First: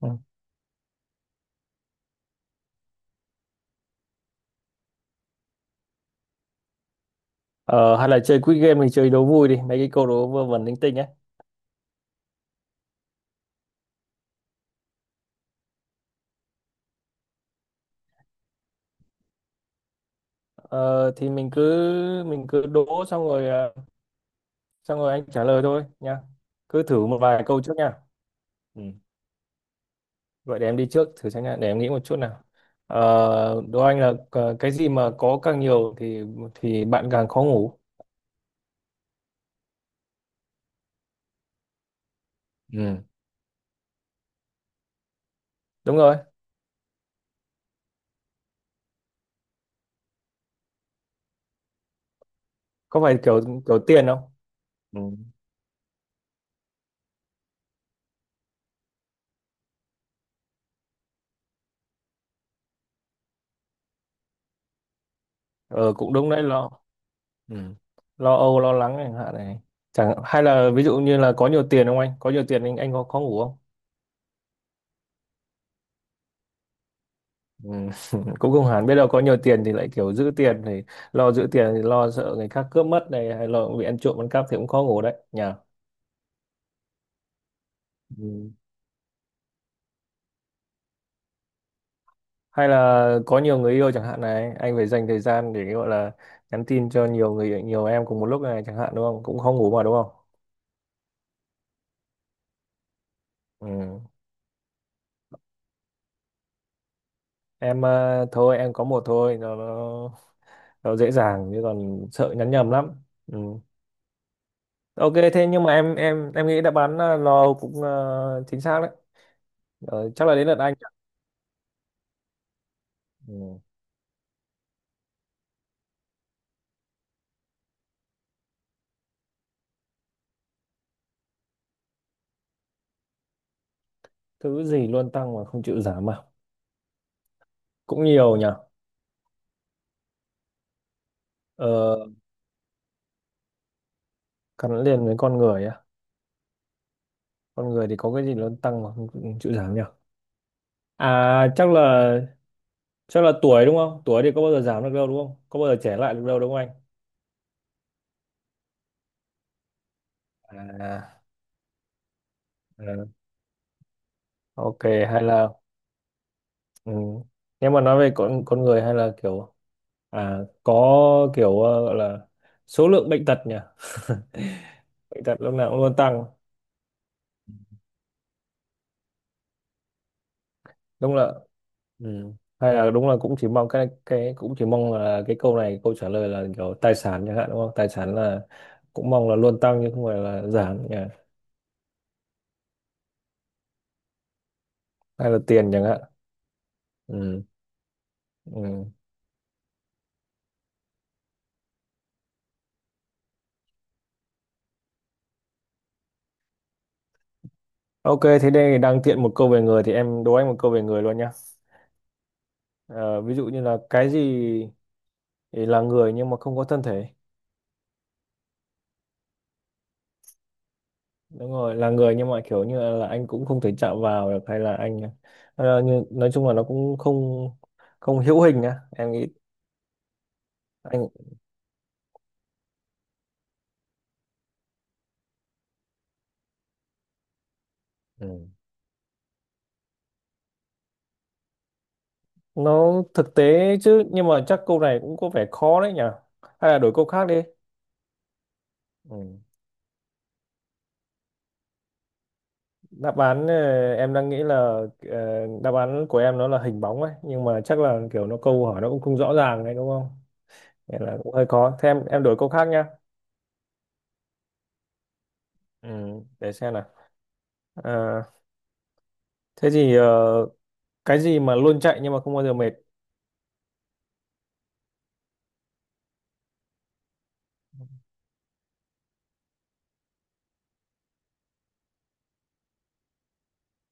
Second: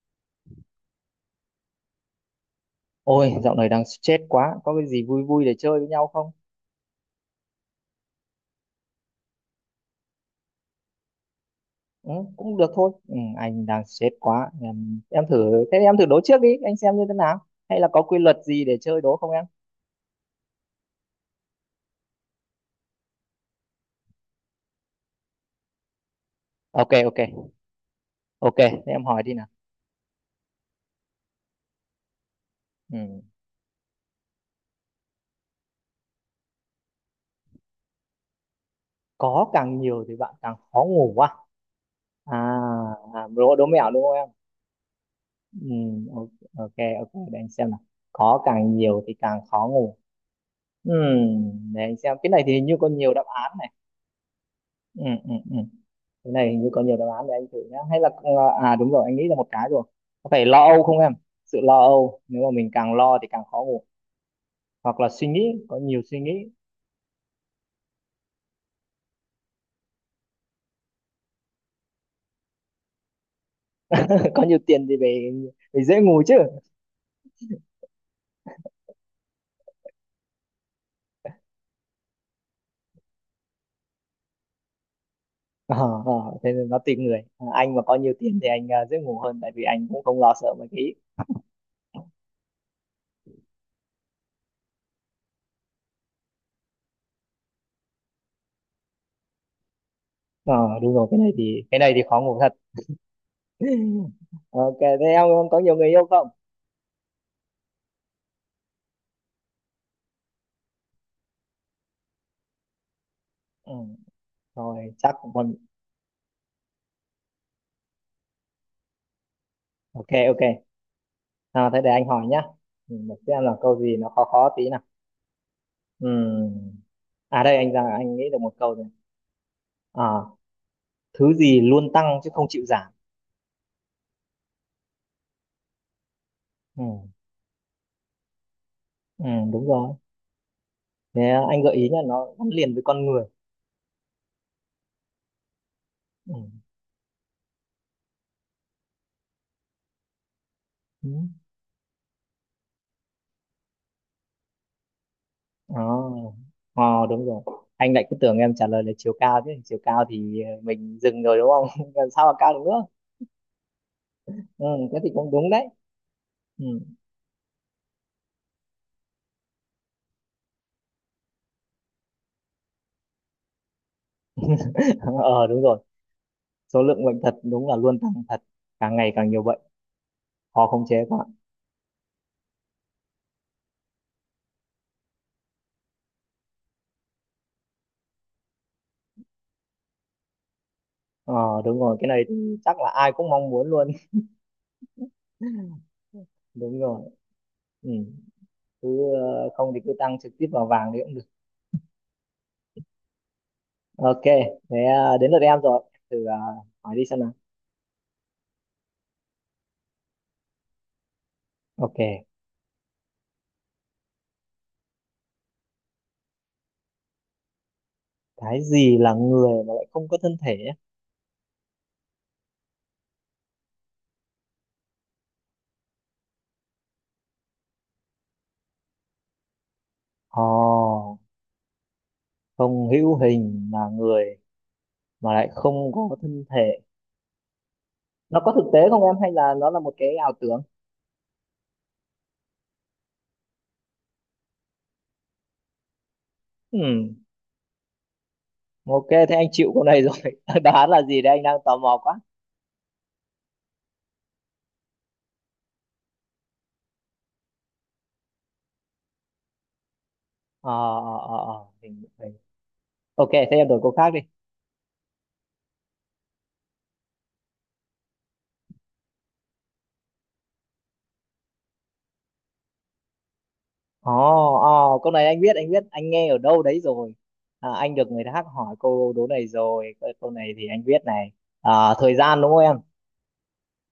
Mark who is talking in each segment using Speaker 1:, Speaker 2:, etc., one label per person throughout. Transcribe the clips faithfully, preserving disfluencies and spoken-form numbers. Speaker 1: Ừ.
Speaker 2: Ôi, dạo này đang stress quá, có cái gì vui vui để chơi với nhau không?
Speaker 1: Ờ, hay là chơi quiz game, mình chơi đố vui đi, mấy cái câu đố vơ vẩn linh tinh ấy.
Speaker 2: Ừ, cũng được thôi. Ừ, anh đang stress quá. Em, em thử thế em thử đố trước đi, anh xem như thế nào. Hay là có quy luật gì để chơi đố không em?
Speaker 1: Ờ, thì mình cứ mình cứ đố xong rồi ờ, xong rồi anh trả lời thôi nha. Cứ
Speaker 2: Ok
Speaker 1: thử một
Speaker 2: ok.
Speaker 1: vài câu trước nha.
Speaker 2: Ok,
Speaker 1: Ừ.
Speaker 2: thế em hỏi đi nào.
Speaker 1: Vậy để em đi trước thử xem nha, để em nghĩ một chút nào.
Speaker 2: Ừ.
Speaker 1: Ờ, đố anh là ờ, cái gì mà có càng nhiều thì thì bạn càng khó ngủ.
Speaker 2: Có càng nhiều thì bạn càng khó ngủ à? À,
Speaker 1: Ừ,
Speaker 2: à, đố đố mẹo đúng không em? Ừ,
Speaker 1: đúng rồi.
Speaker 2: ok ok, ok, để anh xem nào. Có càng nhiều thì càng khó ngủ. Ừ, để anh xem. Cái này thì hình như có
Speaker 1: Có
Speaker 2: nhiều
Speaker 1: phải
Speaker 2: đáp
Speaker 1: kiểu
Speaker 2: án này.
Speaker 1: kiểu tiền không? Ừ.
Speaker 2: Ừ, ừ, ừ. Cái này hình như có nhiều đáp án để anh thử nhá, hay là ờ, à, đúng rồi, anh nghĩ ra một cái rồi. Có phải lo âu không em? Sự lo âu, nếu mà mình càng lo thì càng khó ngủ. Hoặc là suy nghĩ, có
Speaker 1: Ờ,
Speaker 2: nhiều
Speaker 1: cũng
Speaker 2: suy
Speaker 1: đúng đấy,
Speaker 2: nghĩ.
Speaker 1: lo. Ừ. Lo âu, lo lắng chẳng hạn này. Chẳng, hay là ví dụ như là có nhiều tiền không anh, có nhiều tiền anh anh có khó ngủ không?
Speaker 2: Có nhiều tiền thì về về dễ ngủ chứ.
Speaker 1: Ừ. Cũng không hẳn, biết đâu có nhiều tiền thì lại kiểu giữ tiền thì lo, giữ tiền thì lo sợ người khác cướp mất này, hay lo bị ăn trộm ăn cắp thì cũng khó ngủ đấy nhỉ.
Speaker 2: Ờ, ờ, thế nên nó tùy người. À, anh mà có nhiều tiền thì
Speaker 1: Ừ.
Speaker 2: anh à, dễ ngủ hơn, tại vì anh cũng không lo sợ mấy cái ý.
Speaker 1: Hay là có nhiều người yêu chẳng hạn này, anh phải dành thời gian để gọi là nhắn tin cho nhiều người, nhiều em cùng một lúc này chẳng hạn đúng không, cũng khó ngủ mà đúng không?
Speaker 2: ờ Đúng rồi, cái này thì cái này thì khó ngủ thật.
Speaker 1: Ừ.
Speaker 2: Ok, thế em có nhiều người yêu không?
Speaker 1: Em ờ, thôi em có một thôi, nó, nó, nó dễ dàng chứ còn sợ nhắn nhầm lắm. Ừ.
Speaker 2: Ừ, rồi
Speaker 1: Ok,
Speaker 2: chắc cũng
Speaker 1: thế
Speaker 2: còn.
Speaker 1: nhưng mà em em em nghĩ đáp án ờ, lo cũng ờ, chính xác đấy.
Speaker 2: Ok
Speaker 1: Ờ, chắc là
Speaker 2: ok.
Speaker 1: đến lượt anh.
Speaker 2: À, thế để anh hỏi nhá. Ừ, để xem là
Speaker 1: Ừ.
Speaker 2: câu gì nó khó khó tí nào. Ừ. À đây, anh ra anh nghĩ được một câu rồi. À, thứ gì luôn tăng chứ không chịu giảm.
Speaker 1: Thứ gì luôn tăng mà không chịu giảm à?
Speaker 2: Ừ.
Speaker 1: Cũng nhiều nhỉ.
Speaker 2: Ừ, đúng rồi. Thế anh gợi ý nhá,
Speaker 1: Ờ,
Speaker 2: nó gắn liền với con người.
Speaker 1: gắn liền với con người á?
Speaker 2: Ừ.
Speaker 1: Con người thì có cái gì luôn tăng mà không, không chịu giảm nhỉ?
Speaker 2: Ừ.
Speaker 1: À chắc là chắc là tuổi đúng không? Tuổi thì có bao giờ giảm được đâu đúng không? Có bao giờ trẻ
Speaker 2: Đó.
Speaker 1: lại được đâu đúng không anh?
Speaker 2: Ờ, đúng rồi. Anh lại cứ tưởng em trả lời là chiều cao chứ. Chiều cao thì ờ, mình dừng
Speaker 1: À,
Speaker 2: rồi đúng không? Làm sao mà cao được nữa?
Speaker 1: à
Speaker 2: Ừ,
Speaker 1: ok.
Speaker 2: thế thì
Speaker 1: Hay
Speaker 2: cũng đúng
Speaker 1: là.
Speaker 2: đấy. Ừ.
Speaker 1: Ừ. Nếu mà nói về con con người hay là kiểu. À có. Kiểu ờ, gọi là số lượng bệnh tật nhỉ. Bệnh tật
Speaker 2: Ờ,
Speaker 1: lúc
Speaker 2: đúng
Speaker 1: nào
Speaker 2: rồi.
Speaker 1: cũng luôn tăng.
Speaker 2: Số lượng bệnh thật đúng là luôn tăng thật. Càng ngày càng nhiều bệnh. Khó khống chế
Speaker 1: Đúng
Speaker 2: quá.
Speaker 1: là. Ừ. Hay là đúng là cũng chỉ mong cái cái, cũng chỉ mong là cái câu này câu trả lời là kiểu tài sản chẳng hạn đúng không, tài sản là cũng mong là luôn tăng chứ không phải là giảm nhỉ.
Speaker 2: Ờ, đúng rồi. Cái này thì chắc là ai cũng mong muốn luôn.
Speaker 1: Hay là tiền chẳng hạn.
Speaker 2: Đúng rồi.
Speaker 1: Ừ.
Speaker 2: Ừ.
Speaker 1: Ừ.
Speaker 2: Cứ ờ, không thì cứ tăng trực tiếp vào vàng thì cũng được. Ok, thế ờ, đến lượt em rồi. Thử ờ, hỏi đi xem nào.
Speaker 1: Ok, thế đây đang tiện một câu về người thì em đố anh một câu về người luôn nhá.
Speaker 2: Ok,
Speaker 1: Ờ, ví dụ như là cái gì thì là người nhưng mà không có thân thể?
Speaker 2: cái gì là người mà lại không có thân thể nhé?
Speaker 1: Đúng rồi, là người nhưng mà kiểu như là anh cũng không thể chạm vào được, hay là anh ờ, như, nói chung là nó cũng không không hữu hình nhá. Em nghĩ
Speaker 2: Ồ,
Speaker 1: anh.
Speaker 2: không hữu hình là người mà lại không có thân thể. Nó
Speaker 1: Ừ.
Speaker 2: có thực tế không em, hay là nó là một cái ảo tưởng?
Speaker 1: Nó thực tế chứ nhưng mà chắc câu này cũng có vẻ khó đấy nhỉ, hay là đổi câu
Speaker 2: Ừm,
Speaker 1: khác đi.
Speaker 2: ok,
Speaker 1: Ừ.
Speaker 2: thế anh chịu câu này rồi. Đáp án là gì đấy, anh đang tò mò quá.
Speaker 1: Đáp án ờ, em đang nghĩ là ờ, đáp án của em nó là hình bóng ấy, nhưng mà chắc là kiểu nó, câu hỏi nó cũng không rõ ràng đấy đúng không.
Speaker 2: ờ
Speaker 1: Nên
Speaker 2: ờ
Speaker 1: là cũng
Speaker 2: ờ
Speaker 1: hơi
Speaker 2: ờ,
Speaker 1: khó, thế
Speaker 2: hình-
Speaker 1: em em
Speaker 2: Hình.
Speaker 1: đổi câu khác nhá.
Speaker 2: Ok, thế em đổi câu khác đi.
Speaker 1: Ừ. Để xem nào. Ờ, thế thì ờ, cái gì mà luôn chạy nhưng mà không bao giờ mệt?
Speaker 2: Ồ, ồ, câu này anh biết, anh biết, anh nghe ở đâu đấy rồi. À, anh được người khác hỏi câu đố này rồi. Câu câu này thì anh biết này. À, thời gian đúng không em?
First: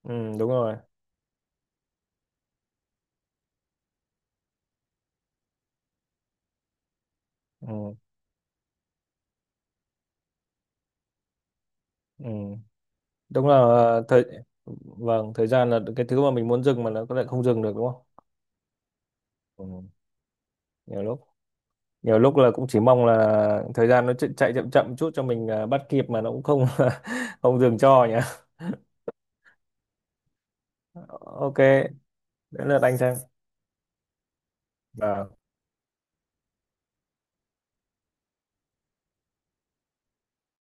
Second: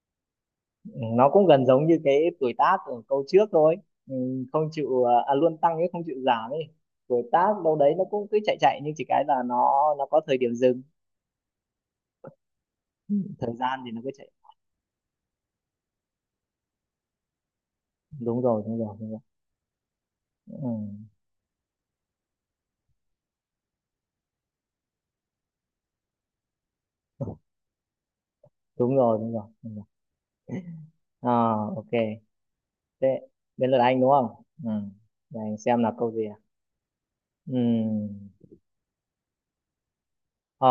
Speaker 1: Ừ, đúng rồi.
Speaker 2: Ừ, nó cũng gần giống như cái tuổi tác ở câu trước thôi. Ừ, không chịu, à, à, luôn tăng chứ không chịu giảm ấy. Tuổi tác đâu đấy
Speaker 1: Ừ.
Speaker 2: nó cũng cứ chạy chạy, nhưng chỉ cái là nó nó có thời điểm dừng.
Speaker 1: Ừ.
Speaker 2: Ừ,
Speaker 1: Đúng
Speaker 2: thời
Speaker 1: là
Speaker 2: gian thì nó
Speaker 1: ờ,
Speaker 2: cứ
Speaker 1: thời
Speaker 2: chạy.
Speaker 1: vâng, thời gian là cái thứ mà mình muốn dừng mà nó lại không dừng được đúng không.
Speaker 2: Đúng rồi, đúng rồi, đúng rồi.
Speaker 1: Ừ.
Speaker 2: Ừ,
Speaker 1: nhiều lúc Nhiều lúc là cũng chỉ mong là thời gian nó chạy, chạy chậm chậm chút cho mình à, bắt kịp mà nó cũng không không dừng cho nhỉ.
Speaker 2: đúng rồi, đúng rồi. Đúng rồi.
Speaker 1: Ok,
Speaker 2: À, ok.
Speaker 1: đến lượt anh
Speaker 2: Thế,
Speaker 1: xem.
Speaker 2: đến lượt anh đúng không? Ừ.
Speaker 1: Ờ.
Speaker 2: Để anh xem là câu gì. Ừm. Ờ,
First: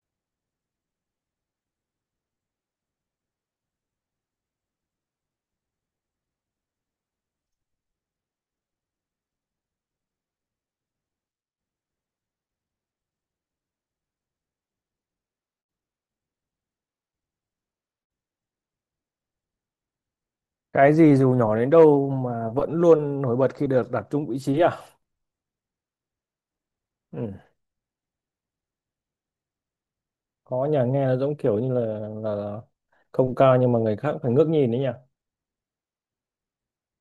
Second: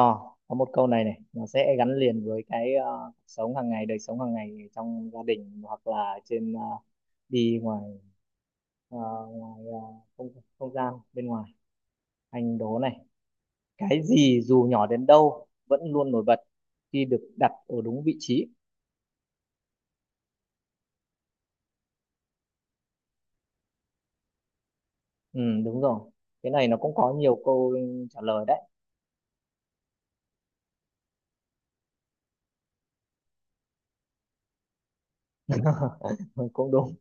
Speaker 2: có một câu này này nó sẽ gắn liền với cái ờ, cuộc sống hàng ngày đời sống hàng ngày, trong gia đình hoặc là trên ờ, đi ngoài ờ, ngoài ờ, không không gian bên ngoài. Anh đố này, cái gì dù nhỏ đến đâu vẫn luôn nổi bật khi được đặt ở đúng vị trí?
Speaker 1: Cái gì dù nhỏ đến đâu mà vẫn luôn nổi bật khi được đặt chung vị trí à?
Speaker 2: Ừ, đúng rồi, cái này nó cũng có
Speaker 1: Ừ.
Speaker 2: nhiều câu trả lời đấy.
Speaker 1: Có nhà nghe nó giống kiểu như là, là là không cao nhưng mà người khác phải ngước nhìn đấy nhỉ.
Speaker 2: Ừ, cũng đúng.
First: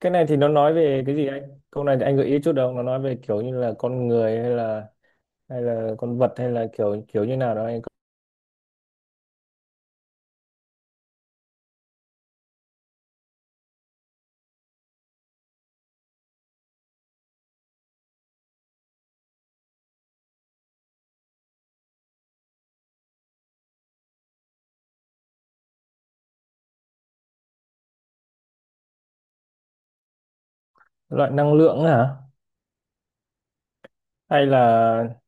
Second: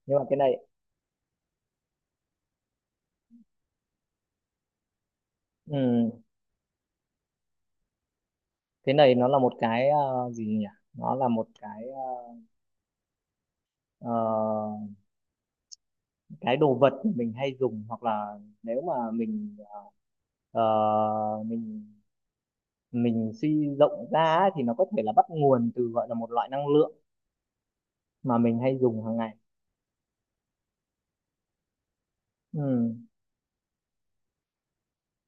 Speaker 1: Cái
Speaker 2: Nhưng mà
Speaker 1: này
Speaker 2: cái
Speaker 1: thì nó
Speaker 2: này
Speaker 1: nói về cái gì anh? Câu này thì anh gợi ý chút đâu, nó nói về kiểu như là con người hay là hay là
Speaker 2: ừ,
Speaker 1: con vật hay là kiểu kiểu như nào đó anh?
Speaker 2: cái này nó là một cái ờ, gì nhỉ? Nó là một cái ờ, ờ, cái đồ vật mà mình hay dùng, hoặc là nếu mà mình ờ, ờ, mình mình suy rộng ra á, thì nó có thể là bắt nguồn từ gọi là một loại năng lượng mà mình hay dùng hàng ngày.
Speaker 1: Loại năng lượng ấy hả?
Speaker 2: Ừ.
Speaker 1: Hay là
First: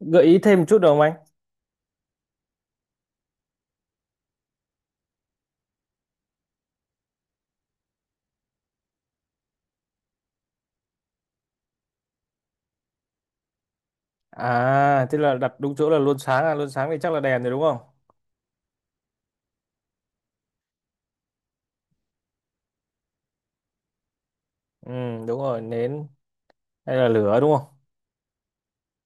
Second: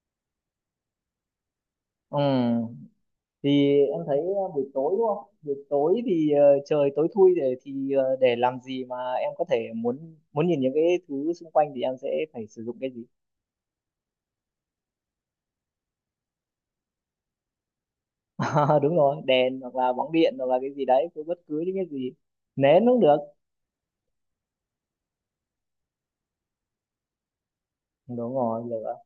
Speaker 1: gợi ý thêm một chút được không anh?
Speaker 2: Ừ. Thì em thấy ờ, buổi tối đúng không? Buổi tối thì ờ, trời tối thui, để thì ờ, để làm gì mà em có thể muốn muốn nhìn những cái thứ xung quanh thì em sẽ phải sử dụng cái gì?
Speaker 1: À tức là đặt đúng chỗ là luôn sáng à, luôn sáng thì chắc là đèn rồi đúng không?
Speaker 2: À, đúng rồi, đèn hoặc là bóng điện, hoặc là cái gì đấy, cứ bất cứ những cái gì, nến cũng được.
Speaker 1: Ừ đúng rồi nến. Hay là lửa đúng không?
Speaker 2: Đúng rồi, lửa.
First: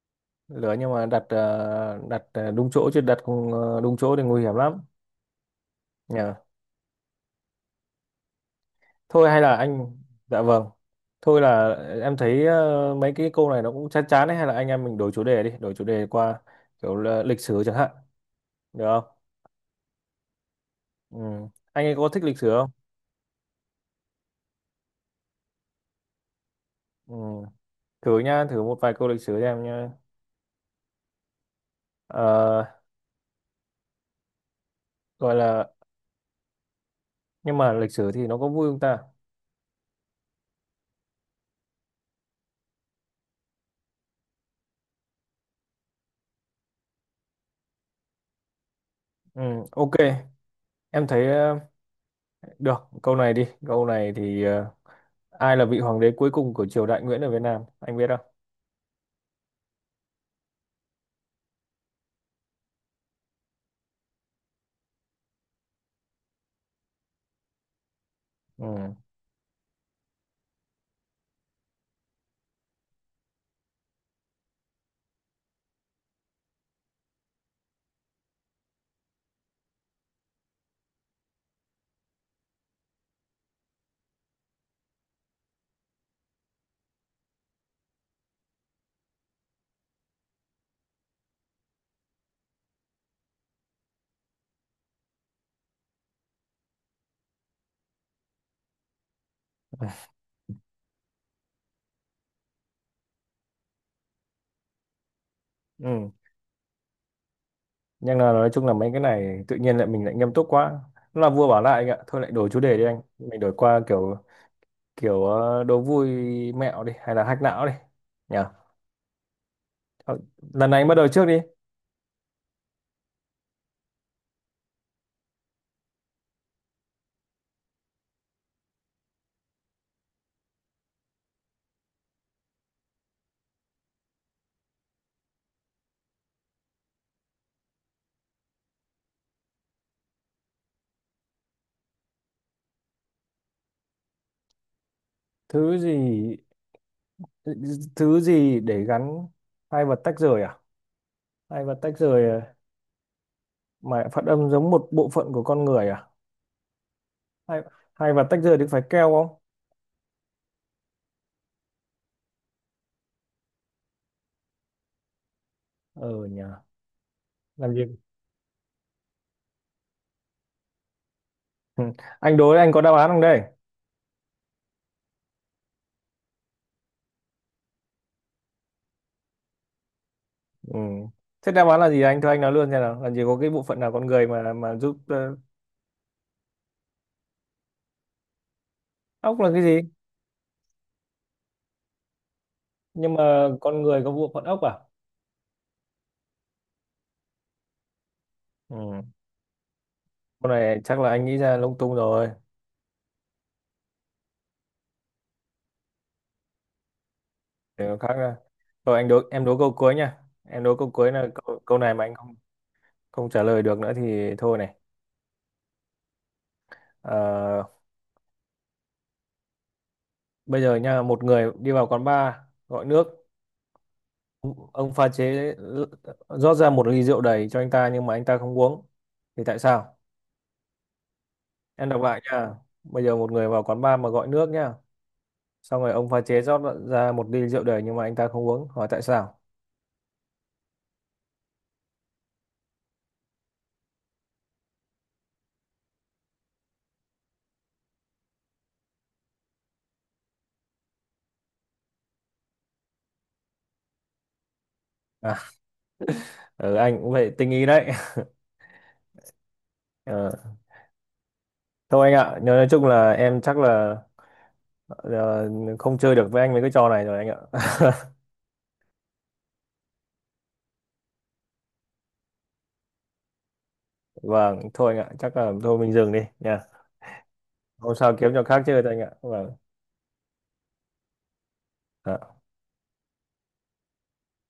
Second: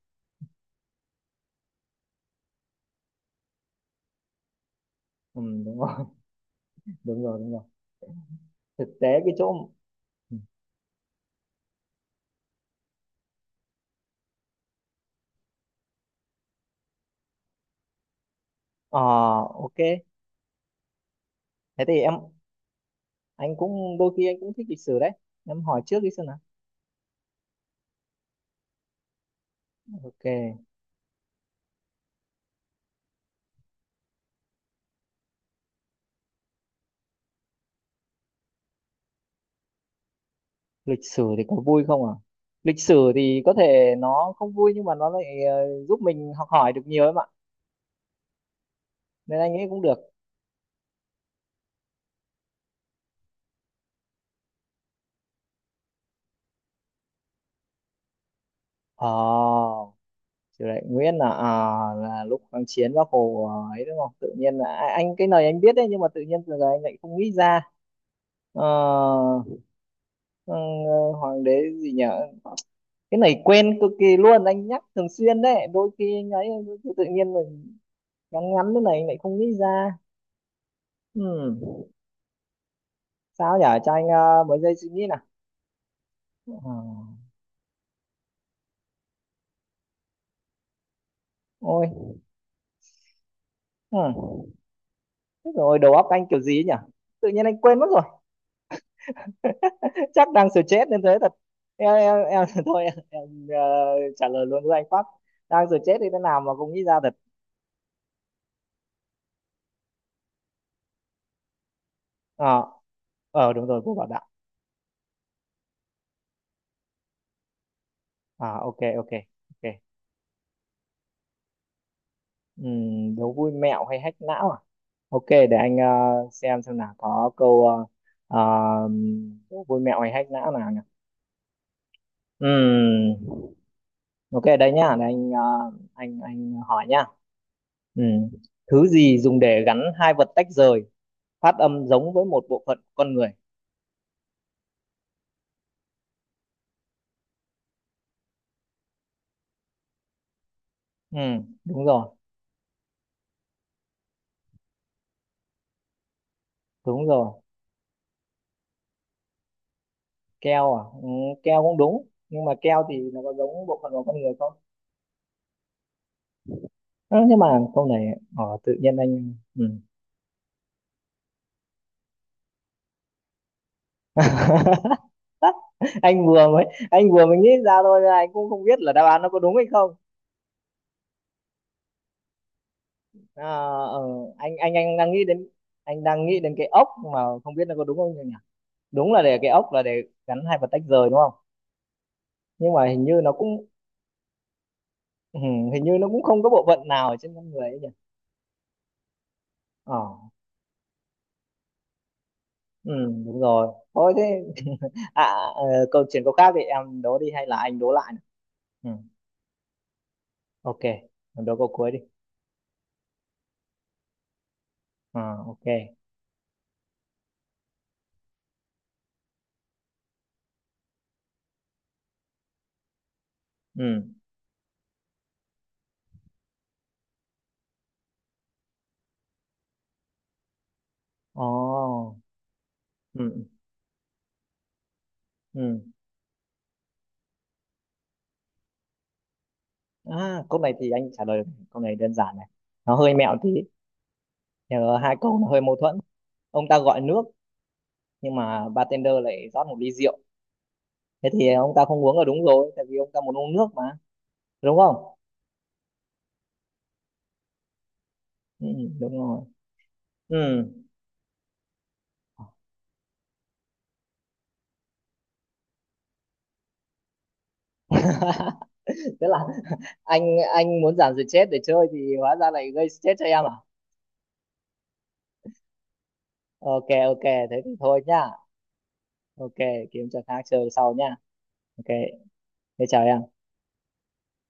Speaker 1: Lửa nhưng mà đặt ờ, đặt ờ, đúng chỗ chứ đặt không, ờ, đúng chỗ thì nguy hiểm lắm.
Speaker 2: Ừ, đúng rồi,
Speaker 1: Nhờ.
Speaker 2: đúng rồi, đúng rồi. Thực tế
Speaker 1: Thôi
Speaker 2: cái
Speaker 1: hay là
Speaker 2: chỗ.
Speaker 1: anh.
Speaker 2: Ừ.
Speaker 1: Dạ vâng. Thôi là ờ, em thấy ờ, mấy cái câu này nó cũng chán chán ấy, hay là anh em mình đổi chủ đề đi, đổi chủ đề qua kiểu là lịch sử chẳng hạn được
Speaker 2: ờ
Speaker 1: không?
Speaker 2: ok,
Speaker 1: Ừ.
Speaker 2: thế
Speaker 1: Anh ấy
Speaker 2: thì
Speaker 1: có
Speaker 2: em,
Speaker 1: thích lịch sử không?
Speaker 2: anh cũng đôi khi anh cũng thích lịch sử đấy, em hỏi trước đi xem nào.
Speaker 1: Ừ. Thử nhá, thử một vài câu lịch sử cho em nhá.
Speaker 2: Ok.
Speaker 1: Ờ, gọi là nhưng mà lịch sử thì nó có vui không ta?
Speaker 2: Lịch sử thì có vui không à? Lịch sử thì có thể nó không vui, nhưng mà nó lại ờ, giúp mình học hỏi được nhiều em ạ, nên
Speaker 1: Ừ,
Speaker 2: anh nghĩ cũng
Speaker 1: ok.
Speaker 2: được.
Speaker 1: Em thấy ờ, được câu này đi, câu này thì ờ, ai là vị hoàng đế cuối cùng của triều đại Nguyễn ở Việt Nam anh biết không?
Speaker 2: ờ Chủ đại Nguyễn là à, là lúc kháng chiến Bác Hồ ờ, ấy đúng không? Tự nhiên là a- anh, cái này anh biết đấy, nhưng mà tự nhiên giờ anh lại không nghĩ ra. Ờ,
Speaker 1: Ừ,
Speaker 2: ừ, hoàng đế gì nhỉ? Cái này quen cực kỳ luôn, anh nhắc thường xuyên đấy đôi khi anh ấy tự tự nhiên mình ngắn ngắn thế này lại không nghĩ ra. Ừm, sao nhở, cho anh ờ, mấy giây suy nghĩ nào. Ờ, ôi, ừm, rồi đầu óc anh kiểu gì ấy nhỉ, tự nhiên anh quên mất rồi. Chắc đang stress nên thế thật. Em em, em thôi em, em ờ, trả lời luôn với anh. Pháp. Đang stress thì
Speaker 1: ừ.
Speaker 2: thế nào mà không nghĩ ra thật.
Speaker 1: Nhưng là nói chung là mấy cái này tự nhiên lại mình lại nghiêm túc quá. Nó là vua bảo lại anh ạ, thôi lại đổi chủ
Speaker 2: ờ
Speaker 1: đề đi anh, mình
Speaker 2: ờ
Speaker 1: đổi
Speaker 2: Đúng
Speaker 1: qua
Speaker 2: rồi, cô bảo
Speaker 1: kiểu
Speaker 2: đạo.
Speaker 1: kiểu ờ, đố vui mẹo đi hay là hack não đi nhỉ.
Speaker 2: À, ok ok ok.
Speaker 1: Ờ, lần này anh bắt đầu trước đi.
Speaker 2: Ừm, đố vui mẹo hay hack não à? Ok, để anh ờ, xem xem nào có câu ờ, ờ, vui mẹo hay hack não nào nhỉ. Ừm, ok đây nhá, để anh ờ, anh anh hỏi nhá. Ừm, Thứ gì dùng để gắn hai vật tách rời, phát âm giống với một bộ phận của con người?
Speaker 1: thứ gì Thứ gì để gắn hai vật tách rời à?
Speaker 2: Ừm,
Speaker 1: Hai vật
Speaker 2: đúng
Speaker 1: tách
Speaker 2: rồi,
Speaker 1: rời à? Mà phát âm giống một bộ phận của con người à?
Speaker 2: đúng rồi.
Speaker 1: Hay Hay và tách rời thì phải keo không?
Speaker 2: Keo à? Ừ, keo cũng đúng, nhưng mà keo thì nó có giống bộ phận của con người không?
Speaker 1: Ờ nhờ.
Speaker 2: Ơ, nhưng mà
Speaker 1: Làm gì.
Speaker 2: câu này ờ, tự nhiên anh ừm,
Speaker 1: Ừ. Anh đối, anh có đáp án không đây?
Speaker 2: anh vừa mới anh vừa mới nghĩ ra thôi, anh cũng không biết là đáp án nó có đúng hay không.
Speaker 1: Ừ. Thế đáp án là gì anh, thôi anh nói luôn xem nào, làm gì có
Speaker 2: À,
Speaker 1: cái bộ phận nào
Speaker 2: ờ,
Speaker 1: con người mà
Speaker 2: anh anh
Speaker 1: mà
Speaker 2: anh
Speaker 1: giúp
Speaker 2: đang nghĩ
Speaker 1: ờ,
Speaker 2: đến, anh đang nghĩ đến cái ốc mà không biết nó có đúng không nhỉ. Đúng là để
Speaker 1: ốc
Speaker 2: cái
Speaker 1: là cái
Speaker 2: ốc
Speaker 1: gì.
Speaker 2: là để gắn hai vật tách rời đúng không? Nhưng mà hình
Speaker 1: Nhưng
Speaker 2: như nó
Speaker 1: mà
Speaker 2: cũng
Speaker 1: con người có bộ phận ốc à?
Speaker 2: ừ, hình như nó cũng không có bộ phận nào ở trên con người ấy nhỉ.
Speaker 1: Ừ.
Speaker 2: ờ
Speaker 1: Con này chắc là anh nghĩ ra lung tung rồi.
Speaker 2: ừ, đúng rồi. Thôi thế à, ờ, câu chuyện câu khác thì em đố đi hay là anh
Speaker 1: Để
Speaker 2: đố
Speaker 1: có
Speaker 2: lại.
Speaker 1: khác ra.
Speaker 2: Ừ,
Speaker 1: Rồi anh đối, em đối câu cuối nha. Em đối
Speaker 2: ok,
Speaker 1: câu cuối là
Speaker 2: em đố
Speaker 1: câu,
Speaker 2: câu
Speaker 1: câu
Speaker 2: cuối
Speaker 1: này
Speaker 2: đi.
Speaker 1: mà anh không không trả lời được nữa thì thôi này.
Speaker 2: À, ok.
Speaker 1: Ờ, bây giờ nha, một người đi vào quán bar gọi nước.
Speaker 2: Ừ.
Speaker 1: Ông pha chế rót ra một ly rượu đầy cho anh ta, nhưng mà anh ta không uống thì tại sao? Em đọc
Speaker 2: Ồ.
Speaker 1: lại nha. Bây giờ
Speaker 2: Ừ.
Speaker 1: một người vào quán bar mà gọi nước nhá.
Speaker 2: Ừ.
Speaker 1: Xong rồi ông pha chế rót ra một ly rượu đầy, nhưng mà anh ta không uống, hỏi tại sao?
Speaker 2: À, câu này thì anh trả lời được, câu này đơn giản này. Nó hơi mẹo tí. Nhờ, hai câu nó hơi mâu thuẫn. Ông ta gọi nước nhưng mà bartender lại rót một ly rượu, thế thì ông ta không uống là đúng rồi, tại vì ông ta muốn uống nước mà, đúng không?
Speaker 1: À ừ, anh cũng vậy tinh ý đấy.
Speaker 2: Ừ, đúng rồi.
Speaker 1: Ờ,
Speaker 2: Ừ.
Speaker 1: thôi anh ạ, nói, nói chung là em chắc là ờ, không chơi được với anh mấy cái trò này rồi anh ạ.
Speaker 2: Tức là, anh anh muốn giảm stress để chơi thì hóa ra lại gây stress cho em à?
Speaker 1: Vâng, thôi anh ạ chắc là thôi mình dừng đi nha.
Speaker 2: Ok ok, thế thì
Speaker 1: Hôm
Speaker 2: thôi
Speaker 1: sau
Speaker 2: nhá.
Speaker 1: kiếm trò khác chơi thôi anh ạ, vâng.
Speaker 2: Ok, kiếm trò khác chơi sau nhá. Ok,
Speaker 1: Ờ.
Speaker 2: thế chào em.